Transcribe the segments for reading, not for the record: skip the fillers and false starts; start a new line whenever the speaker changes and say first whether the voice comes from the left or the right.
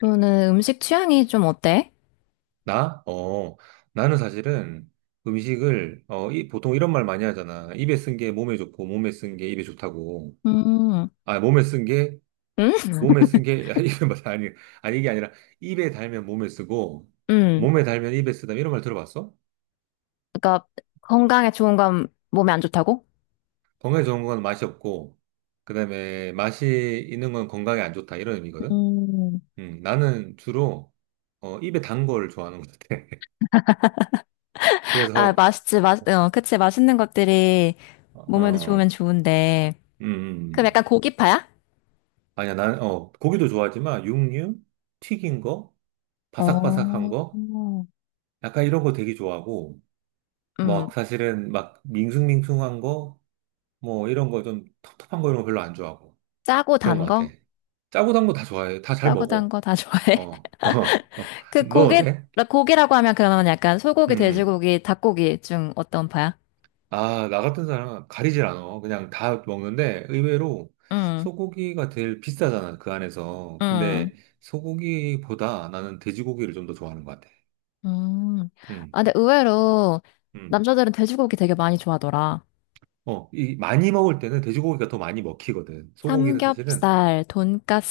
left: 너는 음식 취향이 좀 어때?
right: 나? 나는 사실은 음식을, 보통 이런 말 많이 하잖아. 입에 쓴 게 몸에 좋고, 몸에 쓴 게 입에 좋다고.
left: 음,
right: 아, 몸에 쓴 게,
left: 응?
right: 야, 입에, 맞아. 아니, 아니, 이게 아니라, 입에 달면 몸에 쓰고,
left: 응.
right: 몸에 달면 입에 쓰다. 이런 말 들어봤어?
left: 그러니까 건강에 좋은 건 몸에 안 좋다고?
right: 건강에 좋은 건 맛이 없고, 그 다음에 맛이 있는 건 건강에 안 좋다. 이런 의미거든?
left: 음,
right: 나는 주로, 입에 단 걸 좋아하는 것 같아.
left: 아,
right: 그래서,
left: 맛있지, 맛, 어, 그치, 맛있는 것들이
right: 어,
left: 몸에도 좋으면
right: 음,
left: 좋은데.
right: 음.
left: 그럼
right: 음.
left: 약간 고기파야?
right: 아니야, 난, 고기도 좋아하지만, 육류? 튀긴 거? 바삭바삭한
left: 어,
right: 거? 약간 이런 거 되게 좋아하고,
left: 음,
right: 막, 사실은 막, 밍숭밍숭한 거? 뭐, 이런 거 좀 텁텁한 거 이런 거 별로 안 좋아하고.
left: 짜고
right: 그런 거
left: 단
right: 같아.
left: 거?
right: 짜고 단 거 다 좋아해. 다 잘
left: 짜고 단
right: 먹어.
left: 거 다 좋아해?
right: 어, 어, 어.
left: 그
right: 넌
left: 고기,
right: 어때?
left: 고기라고 하면 그러면 약간 소고기,
right: 음.
left: 돼지고기, 닭고기 중 어떤 파야?
right: 아, 나 같은 사람은 가리질 않아. 그냥 다 먹는데, 의외로
left: 응,
right: 소고기가 제일 비싸잖아, 그 안에서.
left: 응.
right: 근데 소고기보다 나는 돼지고기를 좀 더 좋아하는 것 같아.
left: 음.
right: 음,
left: 아, 근데 의외로
right: 음.
left: 남자들은 돼지고기 되게 많이 좋아하더라.
right: 이 많이 먹을 때는 돼지고기가 더 많이 먹히거든. 소고기는 사실은,
left: 삼겹살,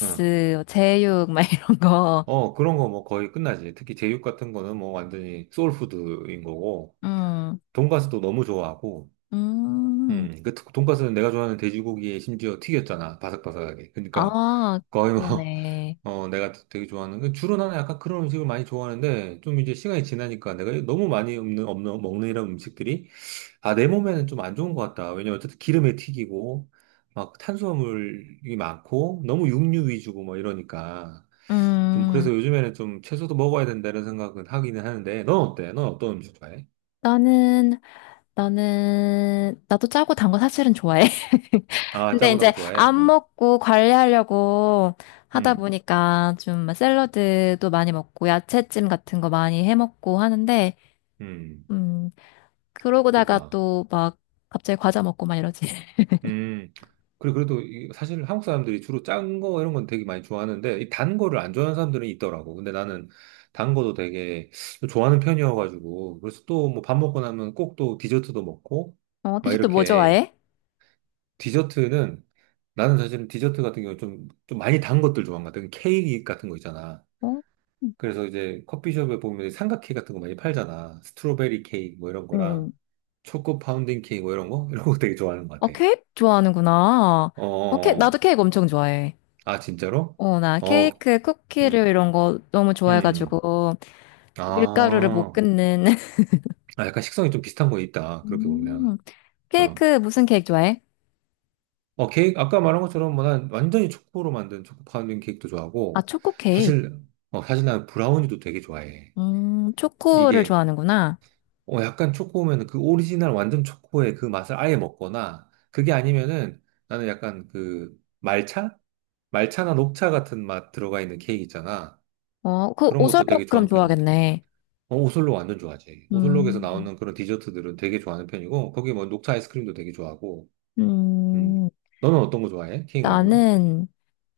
right: 어,
left: 제육, 막 이런 거.
right: 그런 거 뭐 거의 끝나지. 특히 제육 같은 거는 뭐 완전히 소울푸드인 거고,
left: 음,
right: 돈가스도 너무 좋아하고,
left: 음.
right: 그 돈가스는 내가 좋아하는 돼지고기에 심지어 튀겼잖아. 바삭바삭하게. 그러니까
left: 아,
right: 거의 뭐,
left: 그러네.
right: 내가 되게 좋아하는, 그 주로 나는 약간 그런 음식을 많이 좋아하는데, 좀 이제 시간이 지나니까 내가 너무 많이 먹는 이런 음식들이 아, 내 몸에는 좀 안 좋은 것 같다. 왜냐면 어쨌든 기름에 튀기고, 막 탄수화물이 많고, 너무 육류 위주고 뭐 이러니까. 좀
left: 음,
right: 그래서 요즘에는 좀 채소도 먹어야 된다는 생각은 하기는 하는데, 넌 어때? 넌 어떤 음식 좋아해?
left: 나는, 나는, 나도 짜고 단 거 사실은 좋아해.
right: 아,
left: 근데
right: 짜고 단 거
left: 이제
right: 좋아해?
left: 안
right: 어.
left: 먹고 관리하려고 하다
right: 음,
left: 보니까 좀 샐러드도 많이 먹고 야채찜 같은 거 많이 해 먹고 하는데,
right: 음,
left: 음, 그러고다가
right: 그렇구나.
left: 또 막 갑자기 과자 먹고 막 이러지.
right: 음. 그래, 그래도 사실 한국 사람들이 주로 짠 거 이런 건 되게 많이 좋아하는데, 이 단 거를 안 좋아하는 사람들은 있더라고. 근데 나는 단 거도 되게 좋아하는 편이어가지고, 그래서 또 뭐 밥 먹고 나면 꼭 또 디저트도 먹고,
left: 어,
right: 막
left: 디저트 뭐
right: 이렇게.
left: 좋아해?
right: 디저트는, 나는 사실은 디저트 같은 경우 좀 많이 단 것들 좋아한 것 같아. 그 케이크 같은 거 있잖아.
left: 어?
right: 그래서 이제 커피숍에 보면 삼각 케이크 같은 거 많이 팔잖아. 스트로베리 케이크 뭐 이런 거랑,
left: 응,
right: 초코 파운딩 케이크 뭐 이런 거? 이런 거 되게 좋아하는 것
left: 어,
right: 같아.
left: 케이크 좋아하는구나.
right: 어. 어,
left: 어, 케 나도
right: 어.
left: 케이크 엄청 좋아해.
right: 아, 진짜로?
left: 어, 나
right: 어,
left: 케이크, 쿠키를
right: 음,
left: 이런 거 너무
right: 음, 음.
left: 좋아해가지고 밀가루를 못
right: 아,
left: 끊는.
right: 아, 약간 식성이 좀 비슷한 거 있다. 그렇게
left: 음,
right: 보면. 어,
left: 케이크 무슨 케이크 좋아해?
right: 케이크, 아까 말한 것처럼 뭐 난 완전히 초코로 만든 초코 파운딩 케이크도
left: 아,
right: 좋아하고,
left: 초코 케이크.
right: 사실, 사실 난 브라우니도 되게 좋아해.
left: 초코를
right: 이게,
left: 좋아하는구나.
right: 약간 초코면 그 오리지널 완전 초코의 그 맛을 아예 먹거나, 그게 아니면은 나는 약간 그 말차? 말차나 녹차 같은 맛 들어가 있는 케이크 있잖아.
left: 어, 그
right: 그런 것도 되게
left: 오설록 그럼
right: 좋아하는 편인 것 같아.
left: 좋아하겠네.
right: 어, 오슬로 완전 좋아하지. 오슬로에서
left: 음,
right: 나오는 그런 디저트들은 되게 좋아하는 편이고, 거기 뭐 녹차 아이스크림도 되게 좋아하고, 음.
left: 음.
right: 너는 어떤 거 좋아해? 케이크 말고는?
left: 나는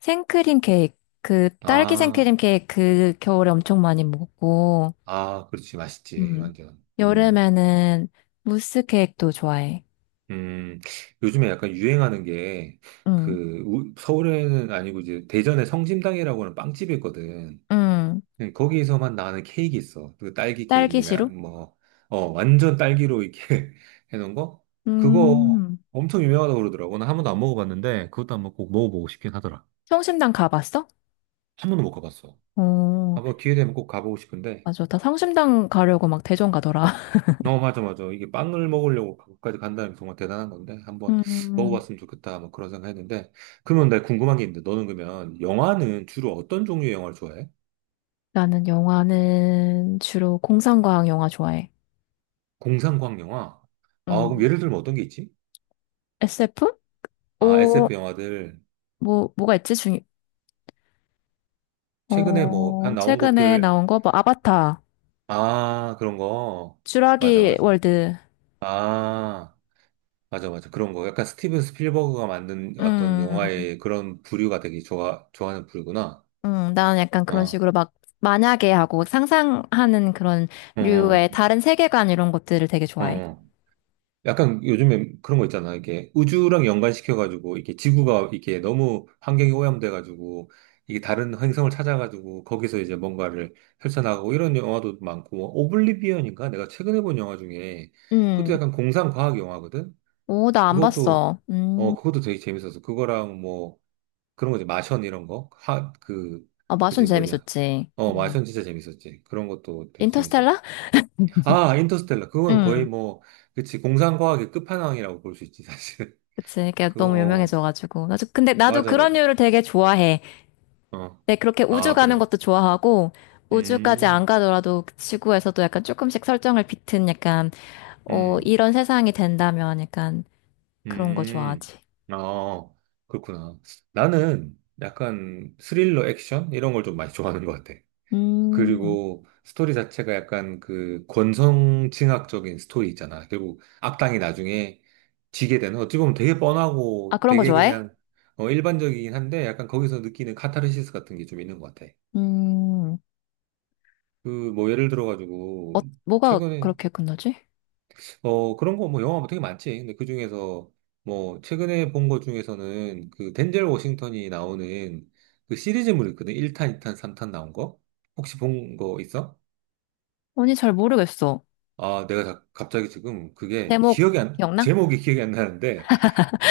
left: 생크림 케이크, 그 딸기
right: 아,
left: 생크림 케이크 그 겨울에 엄청 많이 먹고,
right: 아, 그렇지. 맛있지.
left: 음.
right: 완전.
left: 여름에는 무스 케이크도 좋아해.
right: 음. 요즘에 약간 유행하는 게,
left: 응,
right: 그, 서울에는 아니고 이제 대전에 성심당이라고 하는 빵집이 있거든.
left: 응.
right: 네, 거기서만 나는 케이크 있어. 그 딸기
left: 딸기
right: 케이크나
left: 시루?
right: 뭐, 어, 완전 딸기로 이렇게 해놓은 거? 그거
left: 음.
right: 엄청 유명하다고 그러더라고. 나 한 번도 안 먹어봤는데, 그것도 한번 꼭 먹어보고 싶긴 하더라.
left: 성심당 가봤어?
right: 한 번도 못 가봤어.
left: 어,
right: 한번 기회 되면 꼭 가보고 싶은데,
left: 맞아. 다 성심당 가려고 막 대전 가더라.
right: 어, 맞아, 맞아. 이게 빵을 먹으려고 거기까지 간다는 게 정말 대단한 건데, 한번
left: 음.
right: 먹어봤으면 좋겠다. 뭐 그런 생각 했는데, 그러면 나 궁금한 게 있는데, 너는 그러면 영화는 주로 어떤 종류의 영화를 좋아해?
left: 나는 영화는 주로 공상과학 영화 좋아해.
right: 공상과학 영화? 아, 그럼
left: 음.
right: 예를 들면 어떤 게 있지?
left: SF?
right: 아,
left: 오,
right: SF 영화들.
left: 뭐, 뭐가 있지? 중,
right: 최근에 뭐,
left: 어,
right: 한 나온
left: 최근에
right: 것들,
left: 나온 거, 뭐, 아바타.
right: 아, 그런 거. 맞아,
left: 쥬라기
right: 맞아.
left: 월드.
right: 아, 맞아, 맞아. 그런 거. 약간 스티븐 스필버그가 만든 어떤
left: 음,
right: 영화의 그런 부류가 되게 좋아하는 부류구나.
left: 나는 약간 그런
right: 어,
left: 식으로 막 만약에 하고 상상하는 그런
right: 어, 어.
left: 류의 다른 세계관 이런 것들을 되게 좋아해.
right: 어. 약간 요즘에 그런 거 있잖아. 이게 우주랑 연관시켜가지고, 이게 지구가 이게 너무 환경이 오염돼가지고, 이게 다른 행성을 찾아가지고, 거기서 이제 뭔가를 펼쳐나가고, 이런 영화도 많고, 뭐 오블리비언인가? 내가 최근에 본 영화 중에, 그것도
left: 음,
right: 약간 공상과학 영화거든?
left: 오, 나 안
right: 그것도
left: 봤어.
right: 그것도 되게 재밌었어. 그거랑 뭐 그런 거지 마션 이런 거. 하 그
left: 아, 마션
right: 그지 뭐냐.
left: 재밌었지. 음.
right: 마션 진짜 재밌었지. 그런 것도 되게 재밌었고.
left: 인터스텔라?
right: 아 인터스텔라 그건 거의
left: 음,
right: 뭐 그치 공상과학의 끝판왕이라고 볼 수 있지 사실.
left: 그치. 이게
right: 그거
left: 너무
right: 어
left: 유명해져가지고. 나도, 근데 나도
right: 맞아
left: 그런
right: 맞아.
left: 류를 되게 좋아해.
right: 어
left: 근데 그렇게 우주
right: 아
left: 가는
right: 그래.
left: 것도 좋아하고, 우주까지 안
right: 음
left: 가더라도 그 지구에서도 약간 조금씩 설정을 비튼 약간, 어,
right: 음,
left: 이런 세상이 된다면 약간 그런 거
right: 음.
left: 좋아하지.
right: 아 그렇구나. 나는 약간 스릴러 액션 이런 걸 좀 많이 좋아하는 것 같아.
left: 음,
right: 그리고 스토리 자체가 약간 그 권선징악적인 스토리 있잖아. 결국 악당이 나중에 지게 되는 어찌 보면 되게
left: 아,
right: 뻔하고
left: 그런 거
right: 되게
left: 좋아해?
right: 그냥 일반적이긴 한데 약간 거기서 느끼는 카타르시스 같은 게 좀 있는 것 같아.
left: 음,
right: 그 뭐 예를
left: 어,
right: 들어가지고
left: 뭐가
right: 최근에
left: 그렇게 끝나지?
right: 그런 거 뭐 영화 뭐 되게 많지. 근데 그 중에서 뭐 최근에 본 것 중에서는 그 덴젤 워싱턴이 나오는 그 시리즈물 있거든. 1탄, 2탄, 3탄 나온 거. 혹시 본 거 있어?
left: 아니, 잘 모르겠어.
right: 아, 내가 갑자기 지금 그게
left: 제목
right: 기억이 안,
left: 기억나?
right: 제목이 기억이 안 나는데,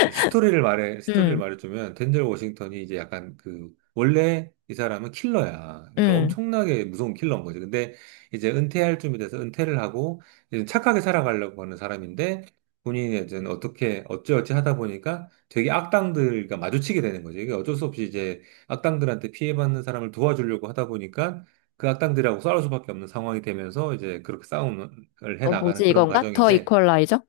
right: 스토리를
left: 음,
right: 말해주면, 덴젤 워싱턴이 이제 약간 그, 원래 이 사람은 킬러야. 그러니까
left: 음.
right: 엄청나게 무서운 킬러인 거지. 근데 이제 은퇴할 쯤이 돼서 은퇴를 하고, 이제 착하게 살아가려고 하는 사람인데, 본인이 이제 어떻게, 어찌어찌 하다 보니까 되게 악당들과 마주치게 되는 거지. 이게 어쩔 수 없이 이제 악당들한테 피해받는 사람을 도와주려고 하다 보니까, 그 악당들하고 싸울 수밖에 없는 상황이 되면서 이제 그렇게 싸움을 해
left: 어,
right: 나가는
left: 뭐지,
right: 그런
left: 이건가? 더
right: 과정인데,
left: 이퀄라이저?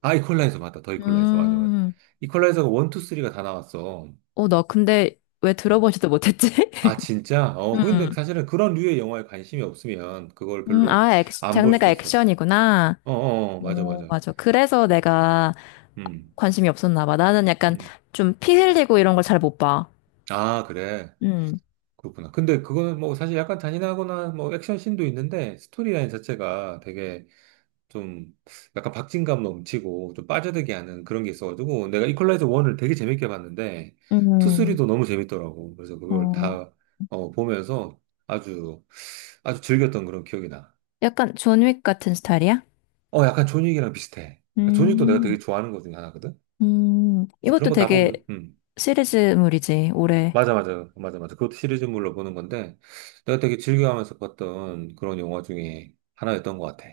right: 아, 이퀄라이저 맞다. 더 이퀄라이저. 맞아, 맞아.
left: 음,
right: 이퀄라이저가 원, 투, 쓰리가다 나왔어.
left: 어, 나 근데 왜
right: 음.
left: 들어보지도 못했지?
right: 아, 진짜? 어, 근데
left: 음,
right: 사실은 그런 류의 영화에 관심이 없으면 그걸 별로
left: 아, 액,
right: 안 볼
left: 장르가
right: 수도 있어.
left: 액션이구나.
right: 어, 어, 어, 맞아,
left: 오,
right: 맞아.
left: 맞아. 그래서 내가
right: 음,
left: 관심이 없었나 봐. 나는 약간
right: 음.
left: 좀 피 흘리고 이런 걸 잘 못 봐.
right: 아, 그래.
left: 음,
right: 그렇구나. 근데 그거는 뭐 사실 약간 잔인하거나 뭐 액션 씬도 있는데 스토리라인 자체가 되게 좀 약간 박진감 넘치고 좀 빠져들게 하는 그런 게 있어가지고 내가 이퀄라이저 1을 되게 재밌게 봤는데 2,
left: 음,
right: 3도 너무 재밌더라고. 그래서 그걸
left: 어,
right: 다 보면서 아주 아주 즐겼던 그런 기억이 나.
left: 약간 존윅 같은 스타일이야?
right: 약간 존윅이랑 비슷해. 존윅도 내가
left: 음.
right: 되게 좋아하는 것 중에 하나거든.
left: 이것도
right: 그런 거 다 보면
left: 되게 시리즈물이지, 올해.
right: 맞아 맞아 맞아 맞아 그것도 시리즈물로 보는 건데 내가 되게 즐겨하면서 봤던 그런 영화 중에 하나였던 것 같아.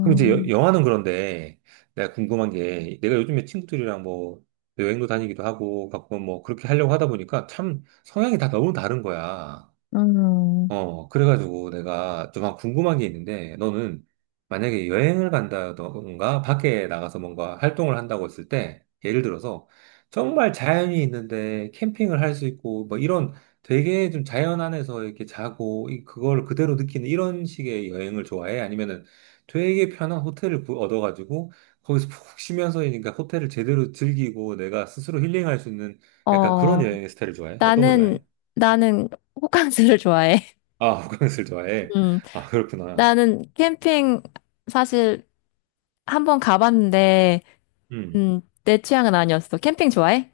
right: 그럼 이제 영화는 그런데 내가 궁금한 게 내가 요즘에 친구들이랑 뭐 여행도 다니기도 하고 가끔 뭐 그렇게 하려고 하다 보니까 참 성향이 다 너무 다른 거야.
left: 음,
right: 어, 그래가지고 내가 좀 궁금한 게 있는데, 너는 만약에 여행을 간다던가 밖에 나가서 뭔가 활동을 한다고 했을 때, 예를 들어서 정말 자연이 있는데 캠핑을 할 수 있고, 뭐 이런 되게 좀 자연 안에서 이렇게 자고, 그걸 그대로 느끼는 이런 식의 여행을 좋아해? 아니면은 되게 편한 호텔을 얻어가지고, 거기서 푹 쉬면서 그러니까 호텔을 제대로 즐기고 내가 스스로 힐링할 수 있는 약간 그런
left: 어,
right: 여행의 스타일을 좋아해? 어떤 걸
left: 나는,
right: 좋아해?
left: 나는 호캉스를 좋아해.
right: 아, 호캉스를 좋아해.
left: 음,
right: 아, 그렇구나.
left: 나는 캠핑 사실 한번 가봤는데,
right: 음.
left: 내 취향은 아니었어. 캠핑 좋아해?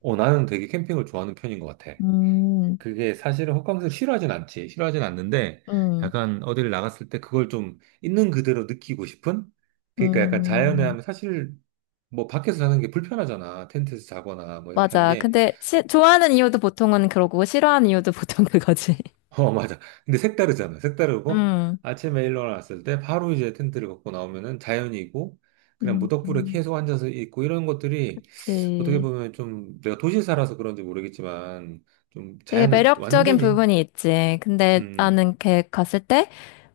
right: 어, 나는 되게 캠핑을 좋아하는 편인 것 같아.
left: 음,
right: 그게 사실은 호캉스를 싫어하진 않지. 싫어하진 않는데,
left: 음,
right: 약간 어디를 나갔을 때 그걸 좀 있는 그대로 느끼고 싶은? 그러니까 약간 자연에
left: 음,
right: 하면 사실 뭐 밖에서 자는 게 불편하잖아. 텐트에서 자거나 뭐 이렇게 하는
left: 맞아.
right: 게.
left: 근데 시- 좋아하는 이유도 보통은 그러고, 싫어하는 이유도 보통 그거지.
right: 어, 맞아. 근데 색다르잖아. 색다르고
left: 음,
right: 아침에 일어났을 때 바로 이제 텐트를 걷고 나오면은 자연이고 그냥 무덕불에
left: 음,
right: 계속 앉아서 있고 이런 것들이 어떻게
left: 그치.
right: 보면 좀 내가 도시에 살아서 그런지 모르겠지만 좀
left: 되게
right: 자연을
left: 매력적인
right: 완전히
left: 부분이 있지. 근데
right: 음,
left: 나는 걔 갔을 때,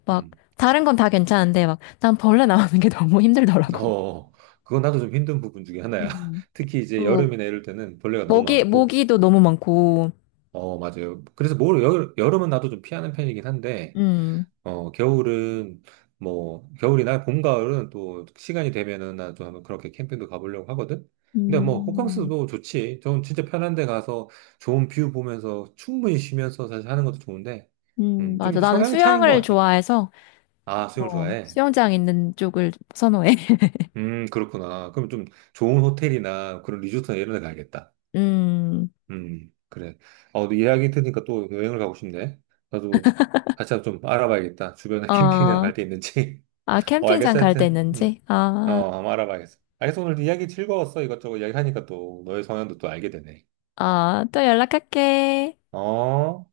left: 막,
right: 음.
left: 다른 건 다 괜찮은데, 막, 난 벌레 나오는 게 너무 힘들더라고.
right: 어, 그건 나도 좀 힘든 부분 중에 하나야.
left: 음.
right: 특히 이제
left: 그,
right: 여름이나 이럴 때는 벌레가 너무
left: 모기,
right: 많고
left: 모기도 너무 많고,
right: 어, 맞아요. 그래서 뭘 여름은 나도 좀 피하는 편이긴 한데
left: 음,
right: 겨울은 뭐 겨울이나 봄, 가을은 또 시간이 되면은 나좀 한번 그렇게 캠핑도 가보려고 하거든. 근데 뭐
left: 음.
right: 호캉스도 좋지. 좀 진짜 편한 데 가서 좋은 뷰 보면서 충분히 쉬면서 사실 하는 것도 좋은데,
left: 음.
right: 좀
left: 맞아. 나는
right: 성향 차이인 것
left: 수영을
right: 같아.
left: 좋아해서,
right: 아, 수영을
left: 어,
right: 좋아해.
left: 수영장 있는 쪽을 선호해.
right: 그렇구나. 그럼 좀 좋은 호텔이나 그런 리조트나 이런 데 가야겠다.
left: 음,
right: 그래. 어, 너 이야기 들으니까 또 여행을 가고 싶네. 나도 같이 한번 좀 알아봐야겠다. 주변에 캠핑장
left: 어,
right: 갈데 있는지.
left: 아,
right: 어,
left: 캠핑장
right: 알겠어.
left: 갈 때
right: 하여튼. 음.
left: 있는지? 아,
right: 어, 한번 알아봐야겠어. 알겠어. 오늘 이야기 즐거웠어. 이것저것 이야기하니까 또 너의 성향도 또 알게 되네.
left: 아, 또 연락할게.
right: 어?